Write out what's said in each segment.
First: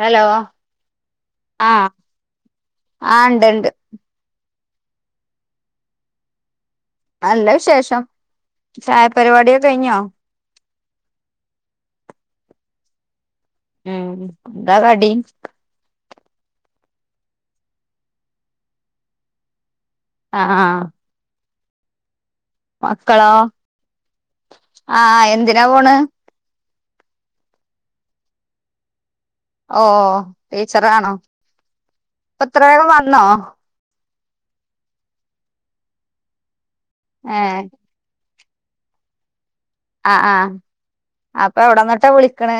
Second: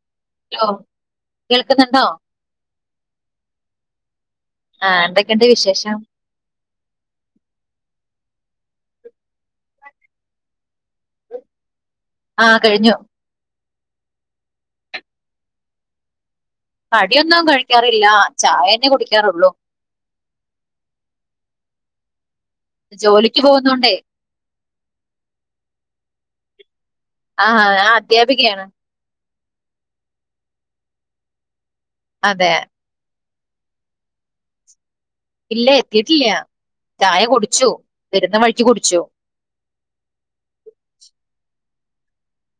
Hello ആ കേൾക്കുന്നുണ്ടോ ആ ണ്ട് ണ്ട് ആ എന്തൊക്കണ്ട് വിശേഷം അല്ല വിശേഷം ചായപരിപാടിയ കഴിഞ്ഞോ ആ കഴിഞ്ഞു ഉം എന്താ കടി കടിയൊന്നും കഴിക്കാറില്ല ചായ തന്നെ കുടിക്കാറുള്ളൂ ആ ആഹ് മക്കളോ ജോലിക്ക് പോകുന്നോണ്ടേ ആഹ എന്തിനാ പോണ് ആ ആ ഞാൻ അദ്ധ്യാപികയാണ് ഓ ടീച്ചറാണോ ഇപ്പൊ അതെ ഇത്രയും വന്നോ ഇല്ല എത്തിട്ടില്ല ചായ ഏഹ് കുടിച്ചു വരുന്ന വഴിക്ക് കുടിച്ചു അ ആ അപ്പൊ എവിടന്നിട്ടാ വിളിക്കണ്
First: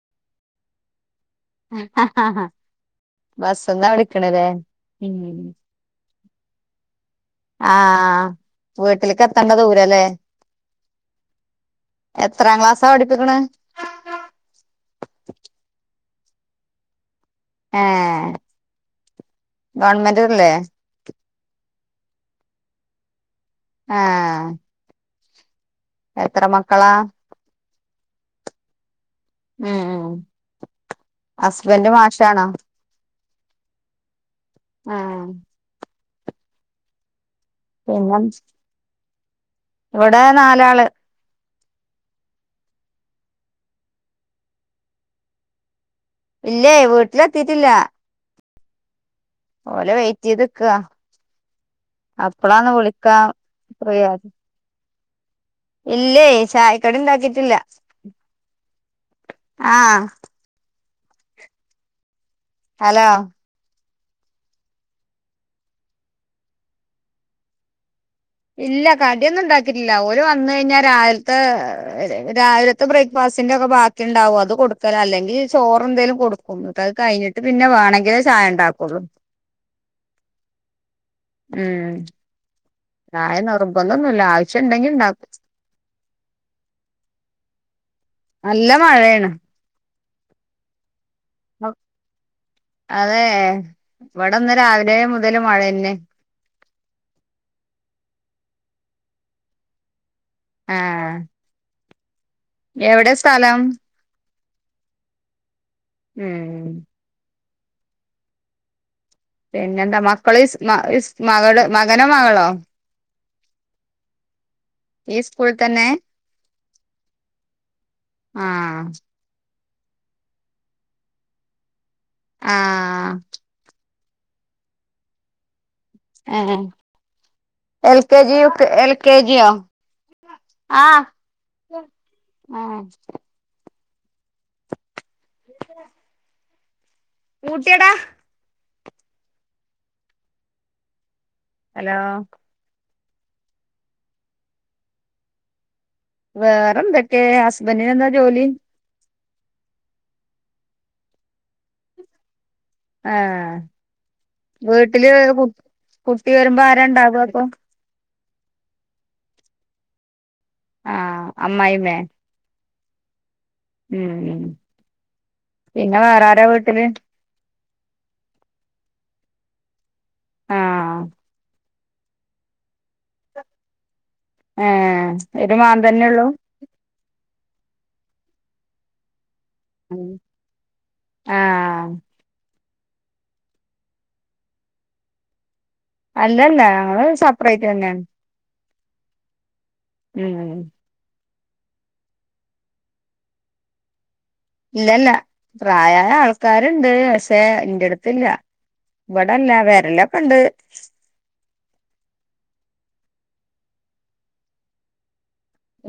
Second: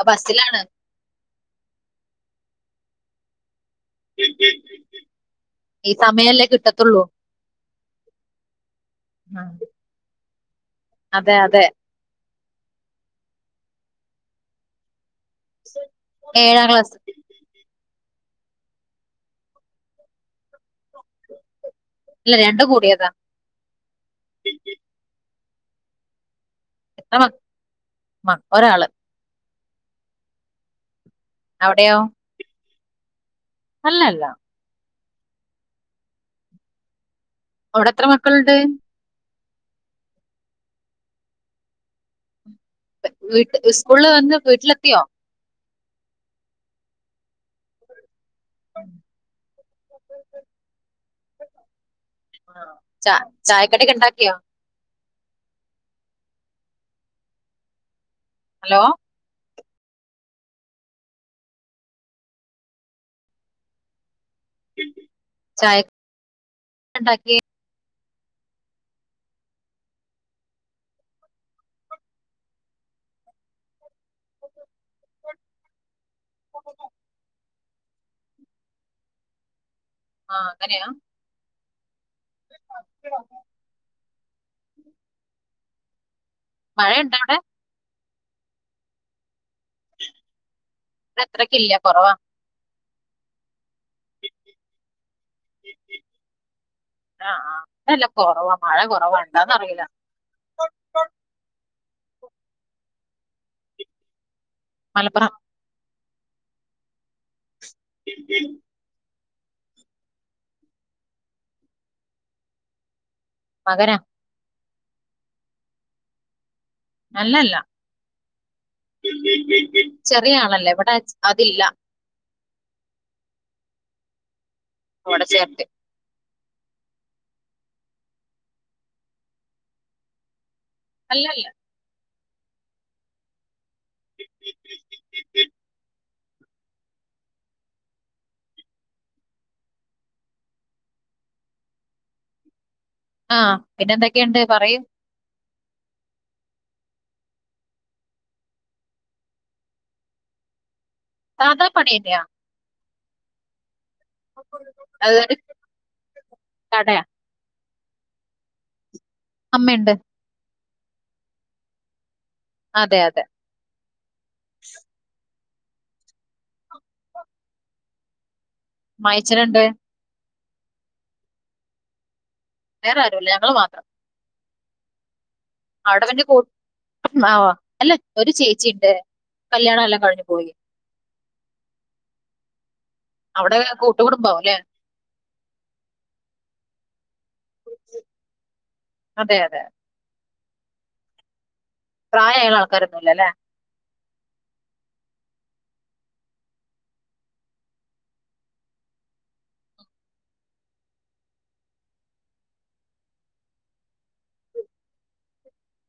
അ ബസ്സിലാണ് അ ആ അ ബസ് എന്താ വിളിക്കണത് ഈ സമയല്ലേ കിട്ടത്തുള്ളൂ ആ.. വീട്ടിലേക്ക് ആ, എത്തേണ്ട ദൂരല്ലേ അതെ അതെ എത്രാം ക്ലാസ്സാ പഠിപ്പിക്കണെ ഏഴാം ക്ലാസ് ഏ ഗവൺമെന്റ്ല്ലേ ഇല്ല രണ്ടു കൂടിയതാ ആ എത്ര മക്കളാ എത്ര മക്ക ഒരാള് ഉം ഹസ്ബൻറ് അവിടെയോ മാഷാണോ അല്ലല്ല ആഹ് അവിടെ എത്ര പിന്നെ മക്കളുണ്ട് ഇവിടെ നാലാള് വീട്ട സ്കൂളില് വന്ന് വീട്ടിലെത്തിയോ ഇല്ലേ വീട്ടിലെ എത്തീട്ടില്ല [inaudible] ഓല വൈറ്റ് ചെയ്ത് നിൽക്കുവാ ആ ച ചായകടിയൊക്കെ ഫ്രീയായത്. ഉണ്ടാക്കിയോ ഇല്ലേ ചായക്കട ഇണ്ടാക്കിട്ടില്ല ഹലോ ആ ഹലോ ചായണ്ടാക്കി ഇല്ല കടിയൊന്നും ഉണ്ടാക്കിട്ടില്ല ഓര് വന്ന് കഴിഞ്ഞാൽ രാവിലത്തെ രാവിലത്തെ ബ്രേക്ക്ഫാ ബ്രേക്ക്ഫാസ്റ്റിൻ്റെ ഒക്കെ ബാക്കിണ്ടാവും അത് കൊടുക്കല അല്ലെങ്കിൽ ചോറെന്തലും- കൊടുക്കും ന്നിട്ട് അത് കഴിഞ്ഞിട്ട് പിന്നെ വേണങ്കിലേ ചായ ഉണ്ടാക്കുള്ളൂ ആഅങ്ങനെയാ മ്മ്മ് ചായ നിർബന്ധന്നുല്ല ആവശ്യം ഉണ്ടെങ്കി മഴയുണ്ട അവിടെ നല്ല മഴയാണ് അത്രക്കില്ല കൊറവാ അതെ ഇവിടെന്ന് രാവിലെ മുതൽ മഴ തന്നെ ആ ആ ഇവിടെല്ല കുറവാ മഴ കുറവണ്ടാന്ന് അറിയില്ല ആ എവിടെ സ്ഥലം മലപ്പറം ഉം [inaudible] പിന്നെന്താ മക്കൾ മ മകൾ മകനോ മകളോ മകനാ ഈ സ്കൂൾ തന്നെ അല്ലല്ല ആഹ് ചെറിയ ആളല്ലേ ഇവിടെ അതില്ല ആ അവിടെ ചേർത്തി A L K G U K L K ജിയോ അല്ലല്ല ആ ഉം [inaudible] പൂട്ടിയടാ ഹലോ ആ പിന്നെ എന്തൊക്കെയുണ്ട് പറയൂ വേറൊന്തൊക്കെ ഹസ്ബൻ്റ്ന് എന്താ ജോലി സാധാ പണിയന്നാ ആ വീട്ടില് അത് കുട്ടി വരുമ്പോ കടയാ ആരാണ്ടാകും അപ്പൊ അമ്മണ്ട് ആ അമ്മായ്മേ അതെ അതെ ഉം പിന്നെ വേറാരാ വീട്ടില് മ്മായച്ഛനുണ്ട് ആ വേറെ ആരുല്ല ഞങ്ങള് മാത്രം ഏ [inaudible] അല്ല ഒരു ചേച്ചി ഉണ്ട് കല്യാണം എല്ലാം കഴിഞ്ഞു പോയി ആ അവിടെ കൂട്ടുകുടുംബവുല്ലേ അല്ലല്ലാ ഞങ്ങള് സെപ്പറേറ്റ് തന്നെയാണ് അതെ അതെെ ഉം പ്രായായ ആൾക്കാര്ഒന്നുംല്ലോ അല്ലേ ഇല്ലല്ല പ്രായ ആൾക്കാരുണ്ട് പക്ഷേ എന്റെ അടുത്തില്ല ഇവിടെല്ല വരലൊക്കെ ഇണ്ട്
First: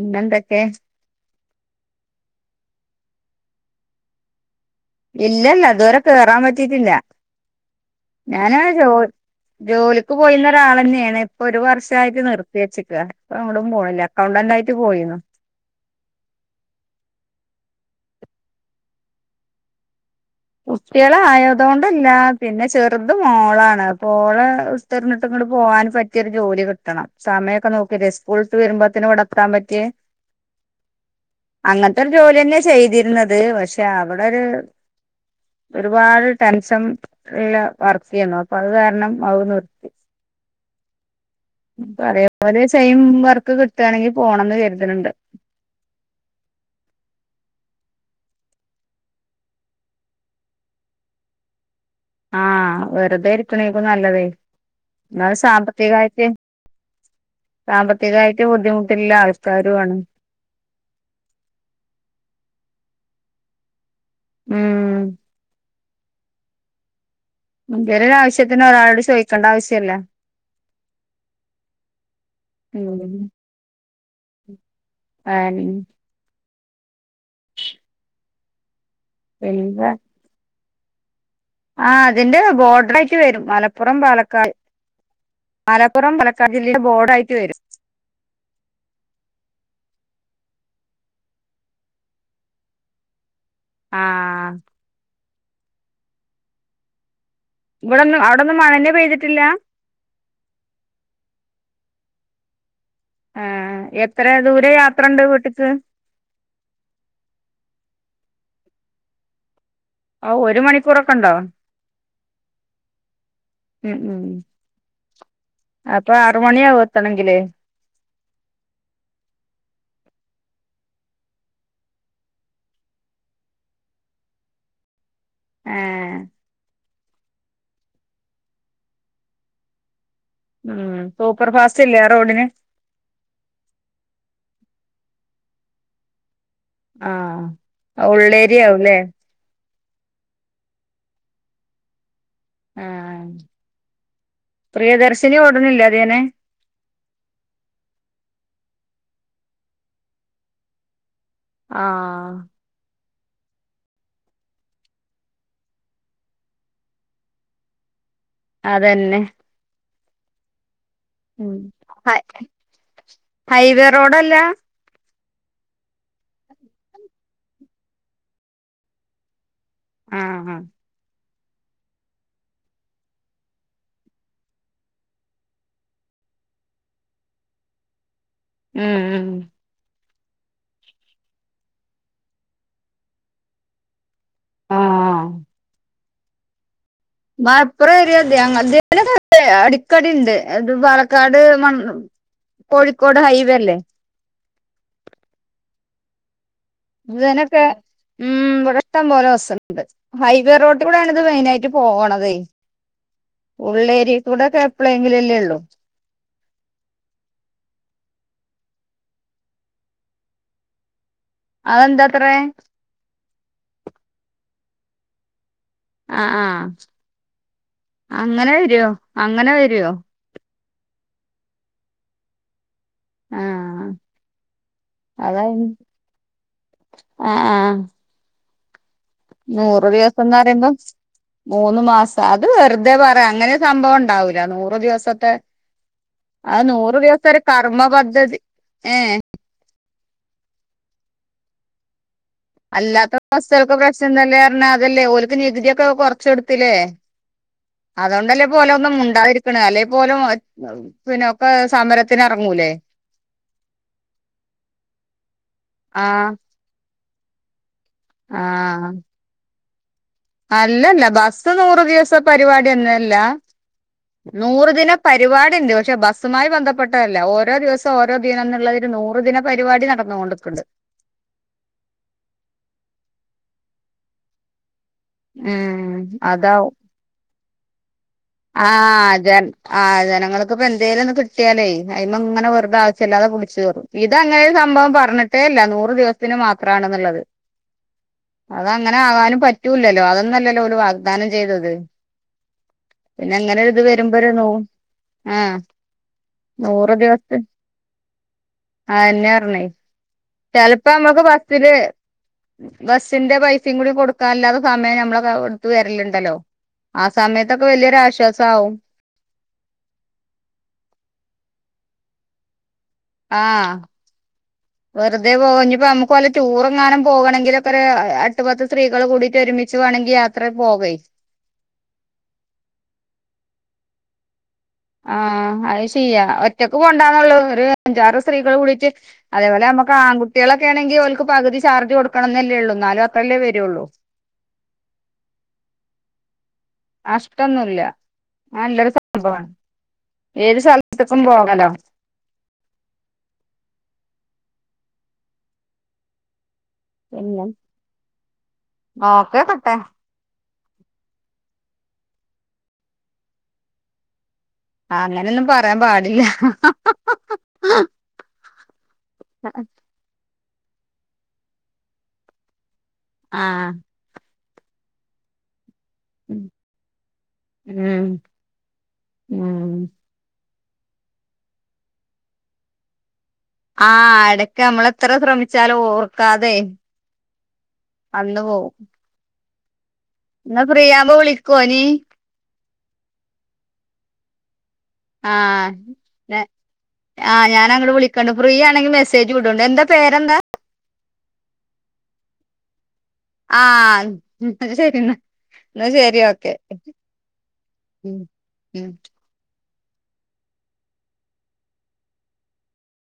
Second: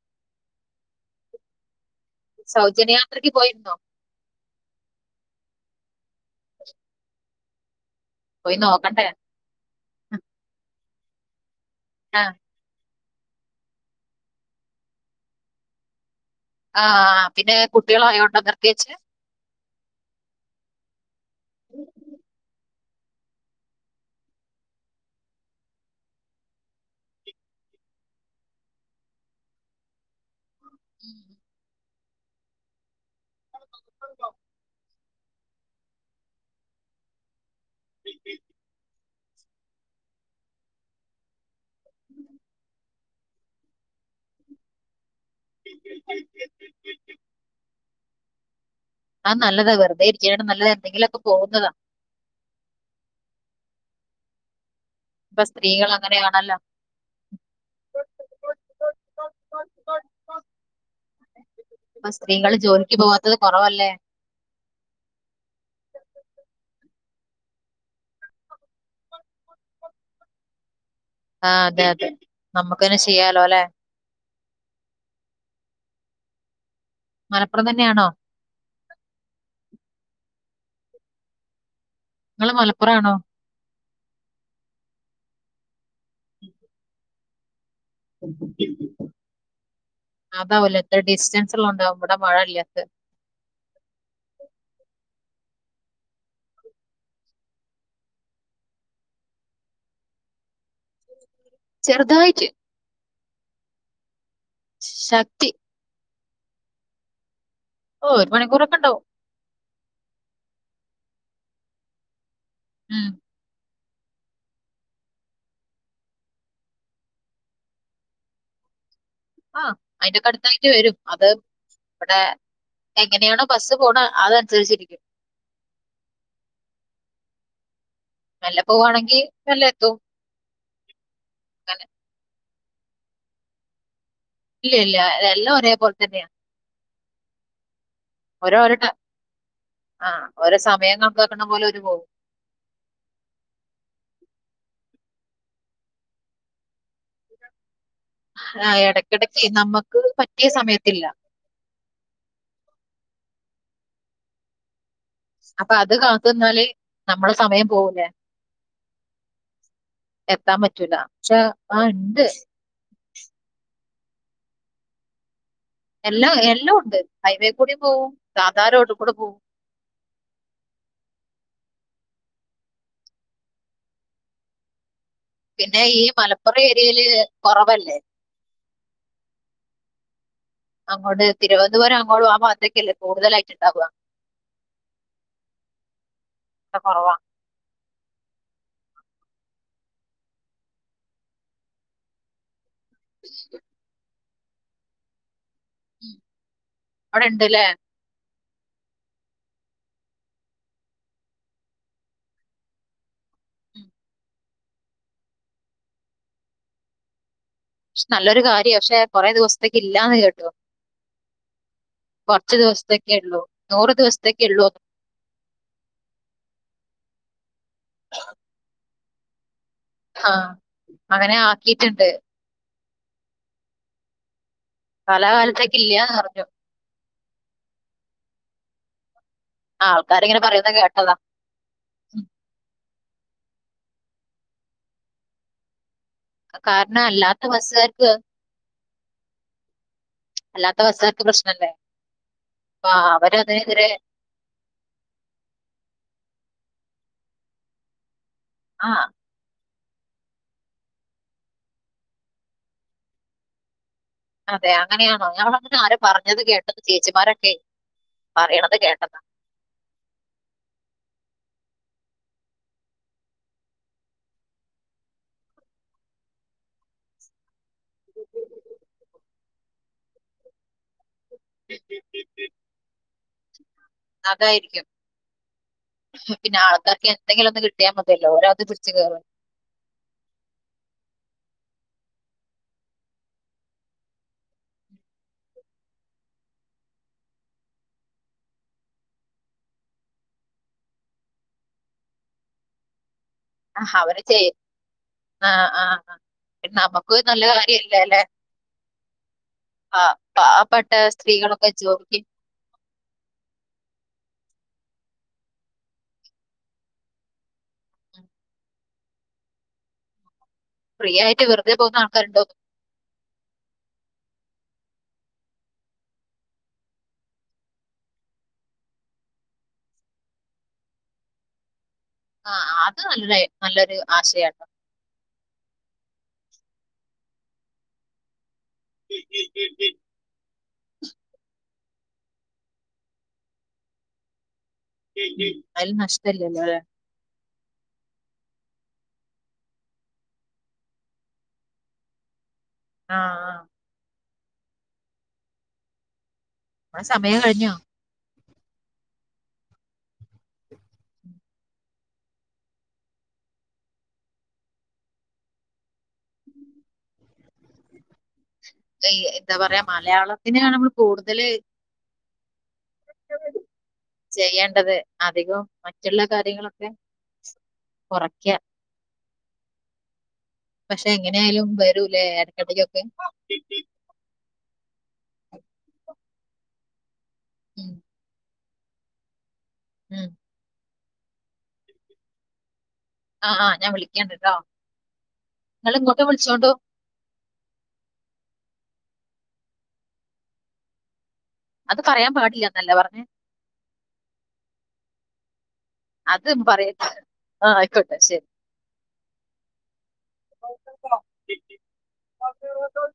ഇന്നന്തക്കെ സൗജന്യയാത്രക്ക് പോയിരുന്നോ ഇല്ലല്ല ഇതുവരെ കേറാൻ പറ്റിട്ടില്ല പോയി ഞാനോ ജോ നോക്കണ്ടേ ജോലിക്ക് പോയിരുന്നാരാൾ തന്നെയാണ് ഇപ്പൊ ഒരു വർഷയിട്ട് ആ നിർത്തി വെച്ചക്കുവാ അപ്പൊ അങ്ങോടും പോണില്ല അക്കൗണ്ടന്റ് ആയിട്ട് പോയിന്ന് ആ പിന്നെ കുട്ടികൾ ആയോണ്ടാ നിർത്തിവെച്ചേ കുട്ടികൾ ആയതുകൊണ്ടല്ല പിന്നെ ചെറുത് മോളാണ്പ്പോളെ ഓളെ വിട്ടെറിഞ്ഞിട്ട് പോകൻ പറ്റിയൊരു ജോലി കിട്ടണം സമയമൊക്കെ നോക്കല്ലേ സ്കൂൾട്ട് വരുമ്പോത്തന് ഇവിടെ എത്താൻ പറ്റിയെ ഉം അങ്ങനത്തെ ഒരു ജോലി തന്നെയാ ചെയ്തിരുന്നത് പക്ഷെ അവിടെരു ഒരുപാട് ടെൻഷൻ ഉള്ള വർക്ക് ചെയ്യുന്നു അപ്പൊ അത് കാരണം അവിടുന്ന് വിട്ട് ഇപ്പൊ അതെപോലെ സെയിം വർക്ക് കിട്ടുകയാണെങ്കിൽ പോണന്ന് കരുതുന്നുണ്ട് ആ നല്ലതാ വെറുതെ ഇരിക്കാണ്ട് നല്ല എന്തെങ്കിലുമൊക്കെ പോന്നതാ ആ വെറുതെ ഇരിക്കണയിരിക്കും നല്ലതേ എന്ന ഇപ്പൊ സ്ത്രീകൾ സാമ്പത്തിക ആയിട്ട് അങ്ങനെയാണല്ലോ സാമ്പത്തികമായിട്ട് ബുദ്ധിമുട്ടില്ല ആൾക്കാരുമാണ് ഇപ്പ സ്ത്രീകൾ ജോലിക്ക് പോവാത്തത് കൊറവല്ലേ ഉം എന്തേലും ഒരു ആവശ്യത്തിന് ഒരാളോട് ചോദിക്കണ്ട ആവശ്യല്ല ആ അതെ അതെ നമുക്കാന്നെ ചെയ്യാലോ അല്ലെ ആ മലപ്പുറം തന്നെയാണോ എന്താ ആ അതിന്റെ നിങ്ങൾ മലപ്പുറം ബോർഡർ ആണോ ആയിട്ട് വരും മലപ്പുറം പാലക്കാട് [inaudible] അതാവല്ലേ ഇത്ര ഡിസ്റ്റൻസ് ഉണ്ടാവും ഇവിടെ മഴയില്ലാത്ത ആ ഇവിടൊന്ന് അവിടൊന്നും മഴയൊന്നും പെയ്തിട്ടില്ല ചെറുതായിട്ട് ആ ആ എത്ര ദൂരെ യാത്രയുണ്ട് ശക്തി വീട്ടിക്ക് ഓ ഒരു മണിക്കൂറൊക്കെ ഉണ്ടാവും ആ ഒരു മണിക്കൂറൊക്കെ ഉണ്ടോ ഉം ഉം ഉം അപ്പൊ ആറ് മണി ആവും എത്തണമെങ്കില് ആ അയിന്റെയാെക്ക അടുത്തായിട്ട് വരും അത് ഇവിടെ എങ്ങനെയാണോ ബസ് പോണ അതനുസരിച്ചിരിക്കും ആ മെല്ലെ പോവുവാണെങ്കിൽ നല്ല എത്തും ഉം സൂപ്പർ അങ്ങനെ ഫാസ്റ്റ് ഇല്ലയാ ആ റോഡിന് ഇല്ല ഇല്ല എല്ലാം ഒരേ പോലെ തന്നെയാ ആ ട- ഉള്ളേരിയാവുമല്ലേ ആ ഓരോ സമയം കണക്കാണ പോലെ ഓല് പോകും ആ പ്രിയദർശിനി ഓടുന്നില്ല അതേനെ ആ ഇടക്കിടക്ക് നമ്മുക്ക് പറ്റിയ സമയത്തില്ല ആ അപ്പൊ അത് കാത്തുന്നിന്നാല് നമ്മള സമയം പോകൂലേ അതെന്നെ എത്താൻ പറ്റൂല പക്ഷേ ആ ഹൈ ഇണ്ട്. ഹൈവേ റോഡല്ല. എല്ലാ എല്ലോ ഉണ്ട് ഹൈവേ കൂടി പോവും സാധാ റോഡ് കൂടെ പോവും. ആഹ് ആഹ് പിന്നെ ഈ മലപ്പുറ ഏരിയേല് കൊറവല്ലേ. മ് മ് അങ്ങോട്ട് തിരുവനന്തപുരം അങ്ങോട്ട് ആ ഭാത്തേക്കല്ലേ കൂടുതലായിട്ട്ണ്ടാവ്. ആഹ് ആഹ് ഇവിടെ കുറവാ മലപ്പുറ [unintelligible] അത് അടിക്കടി ഉണ്ട് അത് പാലക്കാട് മണ്- കോഴിക്കോട് ഹൈവേ അല്ലേ? [unintelligible] അവിടെ ഉണ്ട് ഇവനൊക്കെ അല്ലേ ഉം ഇവിടെ ഇഷ്ടം പോലെ ബസ്സുണ്ട്. ഹൈവേ റോട്ടി കൂടൊണ് ഇത് മെയിൻ ആയിട്ട് പോവണതെ ഉം ഉള്ളേരിയ കൂടെക്കെ എപ്പഴെങ്കിലും ഒക്കെയല്ലേ ഉള്ളൂ. പക്ഷ നല്ലൊരു കാര്യ പക്ഷെ കൊറെ ദിവസത്തേക്ക് ഇല്ലാന്ന് കേട്ടു. അതെന്താത്രേ കുറച്ച് ദിവസത്തേക്കേ ഉള്ളൂ. നൂറ് ദിവസത്തേക്കെ ഉള്ളൂ. ആ ആ അങ്ങനെ വരോ അങ്ങനെ വരു ആ അങ്ങനെ ആക്കിയിട്ടിട്ടുണ്ട്. ആ ആ കാലാകാലത്തേക്ക് ഇല്യായന്ന് പറഞ്ഞു. ആ ആഹ് ആ നൂറ് ദിവസന്ന് ആൾക്കാരിങ്ങനെ പറയുമ്പോ പറയുന്നത് കേട്ടതാ മൂന്ന് മാസം ഉം. അത് വെറുതെ പറ- അങ്ങനെ സംഭവം ഉണ്ടാവൂല നൂറ് ദിവസത്തെ അത് നൂറ് കാരണം ദിവസത്തെ ഒരു അല്ലാത്ത കർമ്മ ബസ്സുകാർക്ക് പദ്ധതി ഏ അല്ലാത്ത ബസ്സുകൾക്ക് പ്രശ്നല്ലേ? അല്ലാത്ത ബസ്സുകൾക്ക് പ്രശ്നംന്നല്ല പറഞ്ഞ അതല്ലേ ഓക്ക് നികുതിയൊക്കെ കൊറച്ച കൊടുത്ത ത്തില്ലേ അതുകൊണ്ടല്ലേ ഓല് ഒന്നും ആ മുണ്ടാതിരിക്കണ അല്ലെ? പോലും പിന്നെക്കെ സമരത്തിന് ഇറങ്ങൂലേ? അതെ അങ്ങനെയാണോ ഞങ്ങളെക്കെ ആരോ ആഹ് പറഞ്ഞത് കേട്ടത് ചേച്ചിമാരൊക്കെ പറയണത് ആഹ് കേട്ടതാ. അല്ലല്ല ബസ് നൂറ് ദിവസ പരിപാടി ഒന്നുല്ല. നൂറു ദിന പരിപാടി ഉണ്ട്. പക്ഷെ ബസ്സുമായി ബന്ധപ്പെട്ടതല്ല ഓരോ ദിവസം ഓരോ ദിനം [unintelligible] നൂറ് ദിന പരിപാടി നടന്നുകൊണ്ടിക്കുന്നുണ്ട് അതായിരിക്കും ഉം അതാ പിന്നെ ആൾക്കാർക്ക് എന്തെങ്കിലും ഒന്ന് കിട്ടിയാ മതി. ആഹ് ജൻ ആഹ് ജനങ്ങൾക്ക് ഇപ്പോ എന്തേലും ഒന്ന് കിട്ടിയാലേ അയ്‌മെ ഇങ്ങനെ വെറുതെ ആവശ്യല്ലാതെ പിടിച്ചു കേറും ഇത് അങ്ങനെ സംഭവം പറഞ്ഞിട്ടേ ഇല്ല നൂറ് ദിവസത്തിന് മാത്രാണ് ന്ന്ള്ളത് അതങ്ങനെ ആകാനും പറ്റൂല്ലല്ലോ, അതൊന്നും അല്ലല്ലോ ഓല് വാഗ്ദാനം ചെയ്തത് പിന്നെ ഇങ്ങനെ ഇത് വരുമ്പോ ഒര് നൂ ആഹ് ആഹ് നമ്മക്ക് ഒര് നല്ല കാര്യല്ലല്ലെ? ആയെന്നെയാ പറഞ്ഞേ ചെലപ്പോ പാവപ്പെട്ട നമ്മക്ക് സ്ത്രീകളൊക്കെ ബസ്സില് ജോലിക്ക് ബസ്സിന്റെ പൈസയും കൂടി കൊടുക്കാൻല്ലാതെ സമയം ഞമ്മളെ ക എടുത്ത് വരല്ണ്ടല്ലോ ആ സമയത്തൊക്കെ വലിയൊരു ആശ്വാസാവും ഫ്രീയായിട്ട് വെറുതെ പോകുന്ന ആൾക്കാരുണ്ടോന്ന് ആഹ് വെറുതെ പോകാഞ്ഞിപ്പോ ഞമ്മക്ക് വല്ല ടൂറെങ്ങാനും പോകണെങ്കിലൊക്കെ ഒര് എട്ടു പത്ത് സ്ത്രീകള് കൂടീട്ട് ഒരുമിച്ച് വേണെങ്കി യാത്രേ പോകേ ആ അത് നല്ലൊര് ഐ നല്ലൊരു ആശയാട്ടോ ആ അത് ശരിയാ ഒറ്റക്ക് പോവണ്ടന്നെഉള്ള് ഒരു അഞ്ചാറ് സ്ത്രീകള് കൂടി അതേപോലെ നമുക്ക് ആൺകുട്ടികള ണെങ്കിൽ ഓല്ക്ക് പകുതി ചാർജ് കൊടുക്കണം എന്നല്ലേ ഉള്ളൂ ന്നാലും അത്രല്ലേ വരുള്ളൂ അതില് നഷ്ട്ടില്ലല്ലോ അല്ലെ നഷ്ടൊന്നുല്ല അത് നല്ലൊരു സംഭവാ ഏത് സ്ഥലത്തക്കും പോകാല്ലോ ആ ആ അമ്മടെ സമയം കഴിഞ്ഞോ ഓക്കെ പട്ടെ അങ്ങനൊന്നും പറയാൻ പാടില്ല എന്താ പറയാ മലയാളത്തിനെയാണ് നമ്മൾ കൂടുതല് ആ ചെയ്യേണ്ടത് അധികം മറ്റുള്ള കാര്യങ്ങളൊക്കെ ഉം കുറക്ക ഉം പക്ഷെ എങ്ങനെ ആയാലും വരൂല്ലേ എടക്കെടക്കൊക്കെ ആ എടക്ക് നമ്മളെത്ര ശ്രമിച്ചാലും ഓർക്കാതെ ഉം, വന്ന് പോകും ഉം. എന്നാ ഫ്രീയാവുമ്പോ വിളിക്കോ ഇനി ആഹ് ആ ഞാൻ വിളിക്കാം കെട്ടോ ആ [unintelligible] ആ ഞാൻ അങ്ങട് വിളിക്കണ്ടു ഫ്രീ ആണെങ്കി മെസ്സേജ് വിടുണ്ട് എന്താ പേരെന്താ അത് പറയാൻ പാടില്ല എന്നല്ല പറഞ്ഞേ ആ അന്ന ശരി എന്നാ എന്നാ ശരി ഓക്കെ അതും പറയട്ടെ ആ ആയിക്കോട്ടെ ഉം ശരി ഉം [inaudible]